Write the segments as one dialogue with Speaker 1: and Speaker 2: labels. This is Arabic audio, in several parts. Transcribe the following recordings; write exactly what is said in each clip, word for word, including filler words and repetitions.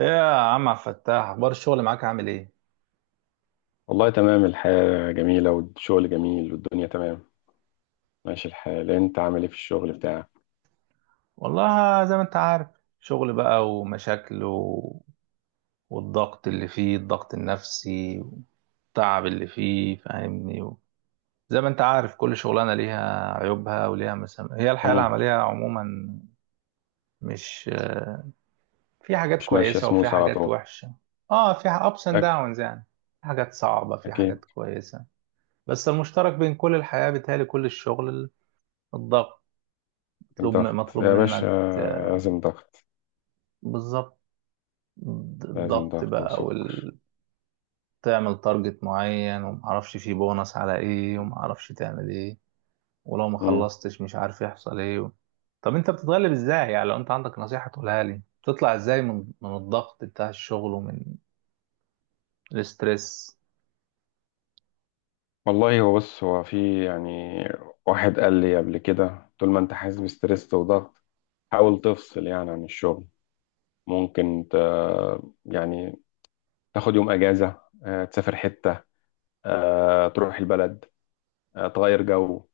Speaker 1: ايه يا عم عبد الفتاح، اخبار الشغل معاك؟ عامل ايه؟
Speaker 2: والله تمام. الحياة جميلة، والشغل جميل، والدنيا تمام. ماشي الحال، انت عامل ايه في الشغل بتاعك؟
Speaker 1: والله زي ما انت عارف، شغل بقى ومشاكل و... والضغط اللي فيه، الضغط النفسي والتعب اللي فيه فاهمني. و... زي ما انت عارف، كل شغلانه ليها عيوبها وليها مسام، هي الحياه
Speaker 2: مم.
Speaker 1: العمليه عموما. مش في حاجات
Speaker 2: مش ماشية
Speaker 1: كويسه وفي
Speaker 2: سموس على
Speaker 1: حاجات
Speaker 2: طول.
Speaker 1: وحشه. اه، في ابس اند
Speaker 2: أك...
Speaker 1: داونز يعني. في حاجات صعبه، في
Speaker 2: اكيد.
Speaker 1: حاجات كويسه. بس المشترك بين كل الحياه بيتهيألي كل الشغل الضغط. مطلوب
Speaker 2: الضغط
Speaker 1: مطلوب
Speaker 2: يا باشا،
Speaker 1: منك، آه،
Speaker 2: لازم ضغط.
Speaker 1: بالظبط.
Speaker 2: لازم
Speaker 1: الضغط
Speaker 2: ضغط
Speaker 1: بقى
Speaker 2: وسكر.
Speaker 1: وال... تعمل تارجت معين ومعرفش فيه بونص على ايه ومعرفش تعمل ايه، ولو ما
Speaker 2: مم.
Speaker 1: خلصتش مش عارف يحصل ايه. و... طب انت بتتغلب ازاي؟ يعني لو انت عندك نصيحة تقولها لي، بتطلع ازاي من من الضغط بتاع الشغل ومن الاسترس؟
Speaker 2: والله، هو بص، هو في يعني واحد قال لي قبل كده: طول ما انت حاسس بستريس وضغط، حاول تفصل يعني عن الشغل. ممكن ت... يعني تاخد يوم اجازة، آه، تسافر حتة، آه، تروح البلد، آه، تغير جو.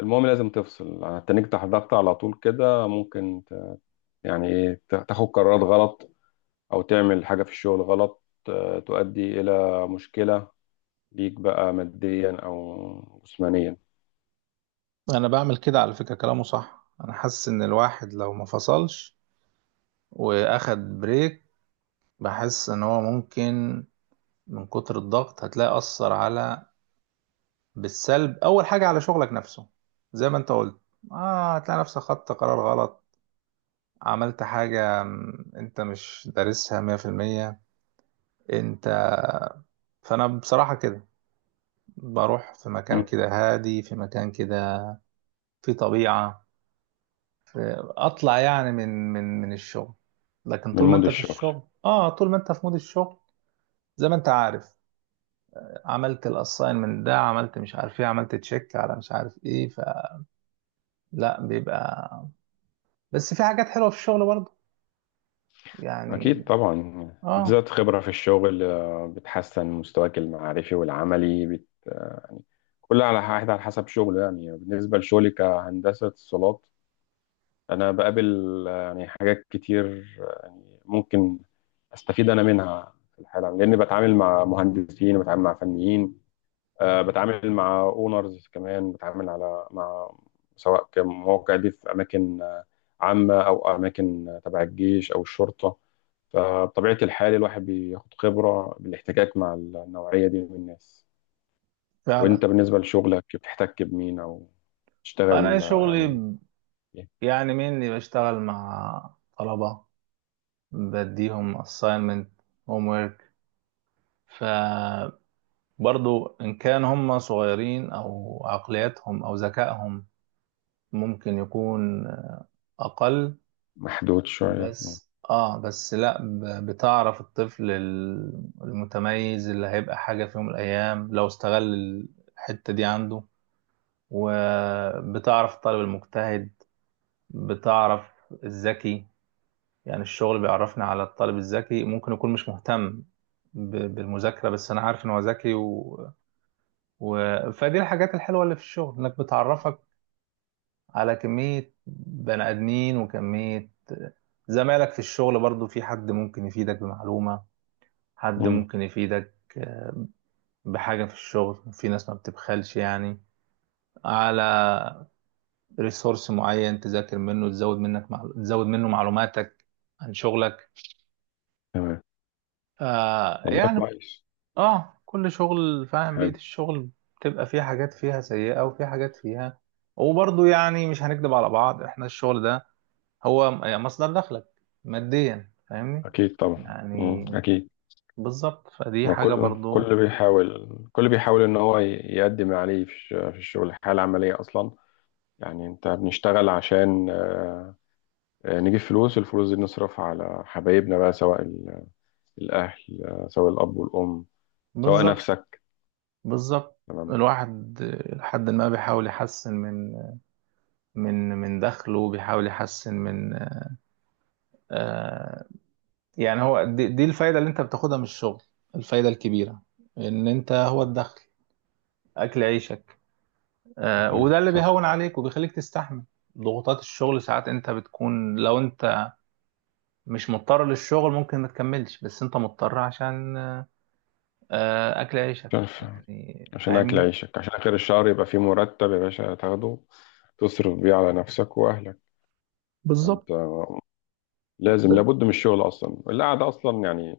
Speaker 2: المهم لازم تفصل. هتنيجي تحت ضغط على طول كده، ممكن ت... يعني ايه، ت- تاخد قرارات غلط او تعمل حاجة في الشغل غلط، آه، تؤدي الى مشكلة ليك بقى ماديا او جسمانيا.
Speaker 1: انا بعمل كده، على فكرة كلامه صح. انا حاسس ان الواحد لو ما فصلش واخد بريك، بحس ان هو ممكن من كتر الضغط هتلاقي اثر على بالسلب، اول حاجه على شغلك نفسه. زي ما انت قلت، اه، هتلاقي نفسك خدت قرار غلط، عملت حاجه م، انت مش دارسها مية في المية. انت، فانا بصراحه كده بروح في
Speaker 2: مم.
Speaker 1: مكان كده هادي، في مكان كده، في طبيعه، في اطلع يعني من من من الشغل. لكن
Speaker 2: من
Speaker 1: طول ما
Speaker 2: مود
Speaker 1: انت في
Speaker 2: الشغل.
Speaker 1: الشغل، اه، طول ما انت في مود الشغل، زي ما انت عارف، عملت الاساين من ده، عملت مش عارف ايه، عملت تشيك على مش عارف ايه، فلا بيبقى. بس في حاجات حلوه في الشغل يعني.
Speaker 2: اكيد طبعا،
Speaker 1: اه،
Speaker 2: بتزيد خبرة في الشغل، آه، بتحسن مستواك المعرفي والعملي بت... يعني، كل على واحد على حسب شغله. يعني بالنسبة لشغلي كهندسة اتصالات، انا بقابل آه، يعني حاجات كتير، آه، يعني ممكن استفيد انا منها في الحاله، لاني بتعامل مع مهندسين وبتعامل مع فنيين، آه، بتعامل مع اونرز كمان، بتعامل على مع، سواء كمواقع دي في اماكن آه، عامه او اماكن آه، تبع الجيش او الشرطه. فبطبيعه الحال، الواحد بياخد خبره بالاحتكاك مع النوعيه دي من الناس.
Speaker 1: فعلا.
Speaker 2: وانت بالنسبه لشغلك، بتحتك بمين او
Speaker 1: انا
Speaker 2: تشتغل آه،
Speaker 1: شغلي
Speaker 2: يعني
Speaker 1: ب-
Speaker 2: إيه؟
Speaker 1: يعني مني بشتغل مع طلبة، بديهم assignment, homework. فبرضو ان كان هم صغيرين او عقلياتهم او ذكائهم ممكن يكون اقل.
Speaker 2: محدود شويه.
Speaker 1: بس اه، بس لا، ب- بتعرف الطفل ال- المتميز اللي هيبقى حاجة في يوم من الايام لو استغل الحتة دي عنده. وبتعرف الطالب المجتهد، بتعرف الذكي. يعني الشغل بيعرفني على الطالب الذكي ممكن يكون مش مهتم ب- بالمذاكرة، بس أنا عارف إن هو ذكي. و... و... فدي الحاجات الحلوة اللي في الشغل، إنك بتعرفك على كمية بني آدمين وكمية زمايلك في الشغل. برضو في حد ممكن يفيدك بمعلومة، حد
Speaker 2: مم.
Speaker 1: ممكن يفيدك، آه، بحاجة في الشغل. في ناس ما بتبخلش يعني على ريسورس معين تذاكر منه، تزود منك مع... تزود منه معلوماتك عن شغلك.
Speaker 2: تمام.
Speaker 1: آه،
Speaker 2: والله
Speaker 1: يعني
Speaker 2: كويس.
Speaker 1: اه، كل شغل فاهم بيئة
Speaker 2: حلو.
Speaker 1: الشغل بتبقى فيه حاجات فيها سيئة وفي حاجات فيها. وبرضه يعني مش هنكدب على بعض، احنا الشغل ده هو م- يعني مصدر دخلك ماديا، فاهمني؟
Speaker 2: اكيد طبعا.
Speaker 1: يعني
Speaker 2: مم. اكيد.
Speaker 1: بالظبط، فدي
Speaker 2: ما
Speaker 1: حاجة
Speaker 2: كل
Speaker 1: برضه.
Speaker 2: كل بيحاول كل بيحاول ان هو ي- يقدم ما عليه في الش- في الشغل. الحياه العمليه اصلا، يعني انت بنشتغل عشان آه، آه، نجيب فلوس. الفلوس دي نصرفها على حبايبنا بقى، سواء ال- الاهل، آه، سواء الاب والام، سواء
Speaker 1: بالظبط.
Speaker 2: نفسك.
Speaker 1: بالظبط.
Speaker 2: تمام.
Speaker 1: الواحد، آه، لحد ما بيحاول يحسن من من من دخله، بيحاول يحسن من، آه، يعني هو دي, دي الفايدة اللي انت بتاخدها من الشغل، الفايدة الكبيرة ان انت هو
Speaker 2: آه،
Speaker 1: الدخل، اكل عيشك. آه،
Speaker 2: اكل
Speaker 1: وده
Speaker 2: عيشك،
Speaker 1: اللي
Speaker 2: صح.
Speaker 1: بيهون عليك وبيخليك تستحمل ضغوطات الشغل. ساعات انت بتكون، لو انت مش مضطر للشغل ممكن ما تكملش، بس انت مضطر عشان، آه، اكل عيشك
Speaker 2: عشان
Speaker 1: يعني
Speaker 2: عشان اكل
Speaker 1: فاهمني.
Speaker 2: عيشك، عشان اخر الشهر يبقى في مرتب يا باشا تاخده، تصرف بيه على نفسك واهلك.
Speaker 1: بالظبط.
Speaker 2: انت لازم،
Speaker 1: ب-
Speaker 2: لابد من الشغل اصلا. القعده اصلا يعني،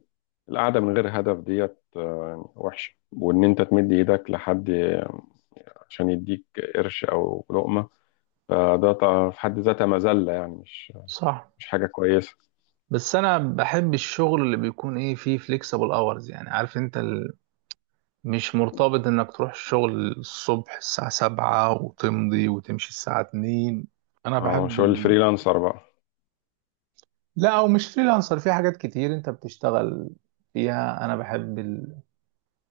Speaker 2: القعده من غير هدف ديت آه، وحشه، وان انت تمد ايدك لحد عشان يديك قرش او لقمه، فده طبعاً في حد ذاتها مذله، يعني مش
Speaker 1: صح.
Speaker 2: مش حاجه كويسه.
Speaker 1: بس انا بحب الشغل اللي بيكون ايه فيه فليكسبل اورز، يعني عارف انت ال... مش مرتبط انك تروح الشغل الصبح الساعة سبعة وتمضي وتمشي الساعة اتنين. انا
Speaker 2: اه،
Speaker 1: بحب،
Speaker 2: شغل الفريلانسر بقى.
Speaker 1: لا او مش فريلانسر، في حاجات كتير انت بتشتغل فيها، انا بحب ال...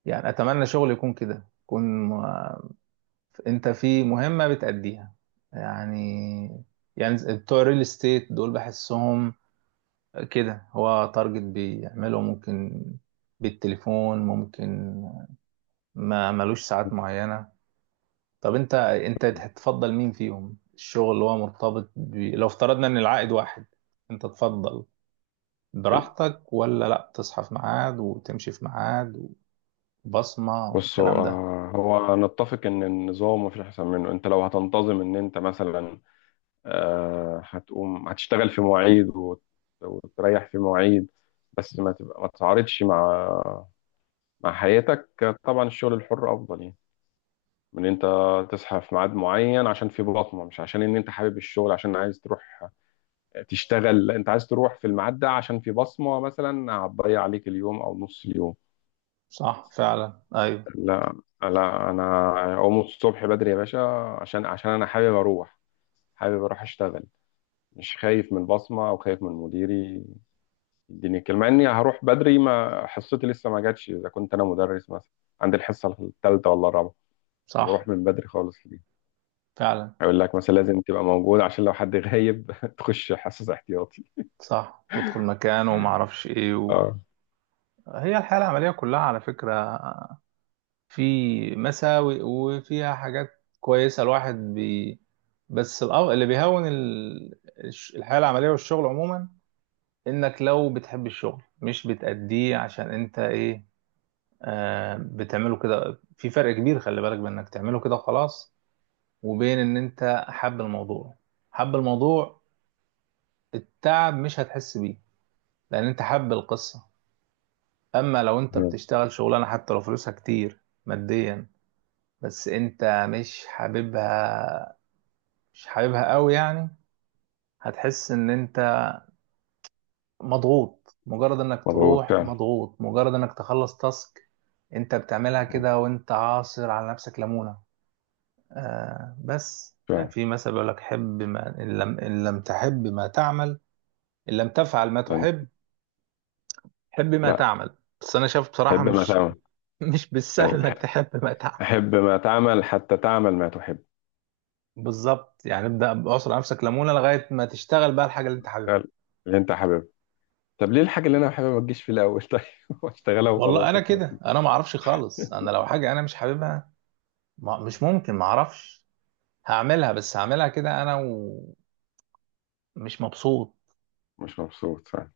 Speaker 1: يعني اتمنى شغل يكون كده، يكون م- انت في مهمة بتأديها يعني. يعني بتوع الريل استيت دول بحسهم كده، هو تارجت بيعمله، ممكن بالتليفون، ممكن، ما ملوش ساعات معينة. طب انت انت تفضل مين فيهم؟ الشغل اللي هو مرتبط ب... لو افترضنا ان العائد واحد، انت تفضل
Speaker 2: ال-
Speaker 1: براحتك ولا لا، تصحى في ميعاد وتمشي في ميعاد وبصمة
Speaker 2: بص، هو
Speaker 1: والكلام ده؟
Speaker 2: آه، هو نتفق ان النظام مفيش احسن منه. انت لو هتنتظم، ان انت مثلا آه، هتقوم هتشتغل في مواعيد وت- وتريح في مواعيد، بس ما تبقى ما تتعارضش مع مع حياتك. طبعا الشغل الحر افضل، يعني من انت تصحى في ميعاد معين عشان في بصمه، مش عشان ان انت حابب الشغل، عشان عايز تروح تشتغل. لا، انت عايز تروح في الميعاد ده عشان في بصمه مثلا هتضيع عليك اليوم او نص اليوم.
Speaker 1: صح فعلا، ايوه.
Speaker 2: لا، لا، انا اقوم الصبح بدري يا باشا، عشان عشان انا حابب اروح حابب اروح اشتغل. مش خايف من البصمه او خايف من مديري يديني كلمه اني هروح بدري ما حصتي لسه ما جاتش، اذا كنت انا مدرس مثلا عندي الحصه الثالثه ولا الرابعه، طب اروح
Speaker 1: صح
Speaker 2: من بدري خالص ليه؟
Speaker 1: فعلا.
Speaker 2: يقول لك مثلا لازم تبقى موجود عشان لو حد غايب تخش حصص احتياطي.
Speaker 1: صح تدخل مكان وما اعرفش ايه. و...
Speaker 2: اه.
Speaker 1: هي الحياة العملية كلها، على فكرة، في مساوئ وفيها حاجات كويسة. الواحد بي... بس الأو... اللي بيهون ال... الش- الحياة العملية والشغل عموما، انك لو بتحب الشغل مش بتأديه عشان انت ايه، آه، بتعمله كده، في فرق كبير، خلي بالك، بانك تعمله كده خلاص، وبين ان انت حب الموضوع. حب الموضوع، التعب مش هتحس بيه، لان انت حب القصة. اما لو انت
Speaker 2: مم.
Speaker 1: بتشتغل شغلانة حتى لو فلوسها كتير ماديا، بس انت مش حاببها، مش حاببها قوي يعني، هتحس ان انت مضغوط، مجرد انك
Speaker 2: مظبوط
Speaker 1: تروح
Speaker 2: فعلا.
Speaker 1: مضغوط، مجرد انك تخلص تاسك انت بتعملها
Speaker 2: مظبوط
Speaker 1: كده وانت عاصر على نفسك ليمونة. آه، بس يعني
Speaker 2: فعلا.
Speaker 1: في مثل بيقول لك: حب ما ان لم, إن لم تحب ما تعمل. إن لم تفعل ما
Speaker 2: لأن-
Speaker 1: تحب، حب ما
Speaker 2: لا،
Speaker 1: تعمل. بس انا شايف بصراحه،
Speaker 2: حب ما
Speaker 1: مش،
Speaker 2: تعمل.
Speaker 1: مش
Speaker 2: ايوه،
Speaker 1: بالسهل انك
Speaker 2: ح-
Speaker 1: تحب ما تعمل.
Speaker 2: حب ما تعمل حتى تعمل ما تحب.
Speaker 1: بالظبط، يعني ابدا بعصر نفسك ليمونه لغايه ما تشتغل بقى الحاجه اللي انت حاببها.
Speaker 2: فعلا. اللي انت حاببه. طب ليه الحاجة اللي انا حاببها ما تجيش في الاول طيب؟ واشتغلها
Speaker 1: والله
Speaker 2: وخلاص
Speaker 1: انا كده،
Speaker 2: وخلصنا.
Speaker 1: انا ما اعرفش خالص، انا لو حاجه انا مش حاببها ما مش ممكن، ما اعرفش، هعملها بس هعملها كده انا، ومش مبسوط.
Speaker 2: مش مبسوط فعلا.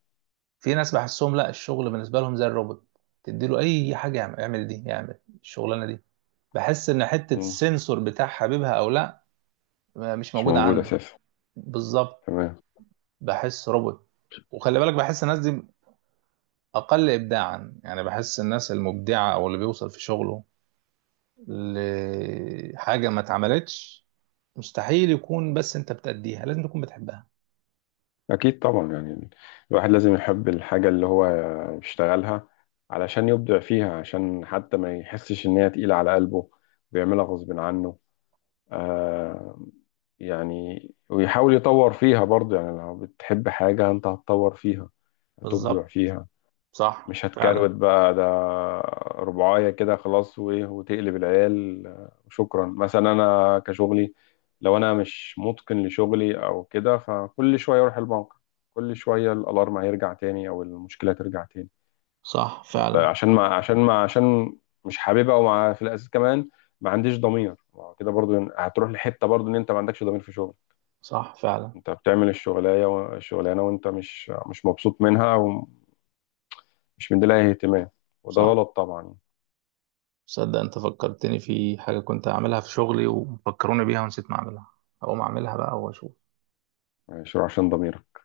Speaker 1: في ناس بحسهم لا، الشغل بالنسبه لهم زي الروبوت، تديله اي حاجه يعمل، اعمل دي، يعمل الشغلانه دي، بحس ان حته
Speaker 2: مم.
Speaker 1: السنسور بتاع حاببها او لا مش
Speaker 2: مش
Speaker 1: موجوده
Speaker 2: موجود
Speaker 1: عنده.
Speaker 2: اساسا.
Speaker 1: بالظبط.
Speaker 2: تمام.
Speaker 1: بحس روبوت. وخلي بالك، بحس الناس دي اقل ابداعا يعني. بحس الناس المبدعه او اللي بيوصل في شغله لحاجه ما اتعملتش، مستحيل يكون بس انت بتأديها، لازم تكون بتحبها.
Speaker 2: أكيد طبعا، يعني الواحد لازم يحب الحاجة اللي هو بيشتغلها علشان يبدع فيها، عشان حتى ما يحسش إن هي تقيلة على قلبه ويعملها غصب عنه. آه يعني، ويحاول يطور فيها برضه. يعني لو بتحب حاجة، أنت هتطور فيها، هتبدع
Speaker 1: بالظبط.
Speaker 2: فيها،
Speaker 1: صح
Speaker 2: مش
Speaker 1: فعلا.
Speaker 2: هتكروت بقى ده ربعاية كده خلاص وايه وتقلب العيال، آه، وشكرا. مثلا انا كشغلي، لو انا مش متقن لشغلي او كده، فكل شوية اروح البنك، كل شوية الالارم هيرجع تاني او المشكلة ترجع تاني.
Speaker 1: صح
Speaker 2: طيب
Speaker 1: فعلا.
Speaker 2: عشان ما عشان ما عشان مش حاببها، ومع في الاساس كمان ما عنديش ضمير. ما هو كده برضو، إن- هتروح لحتة برضو ان انت ما عندكش ضمير في شغل.
Speaker 1: صح فعلا.
Speaker 2: انت بتعمل الشغلانة و- الشغلانة وانت مش مش مبسوط منها ومش مديلها اهتمام، وده
Speaker 1: صح.
Speaker 2: غلط طبعا.
Speaker 1: صدق، انت فكرتني في حاجه كنت اعملها في شغلي وفكروني بيها ونسيت ما اعملها، هقوم اعملها بقى واشوف.
Speaker 2: شو؟ عشان ضميرك.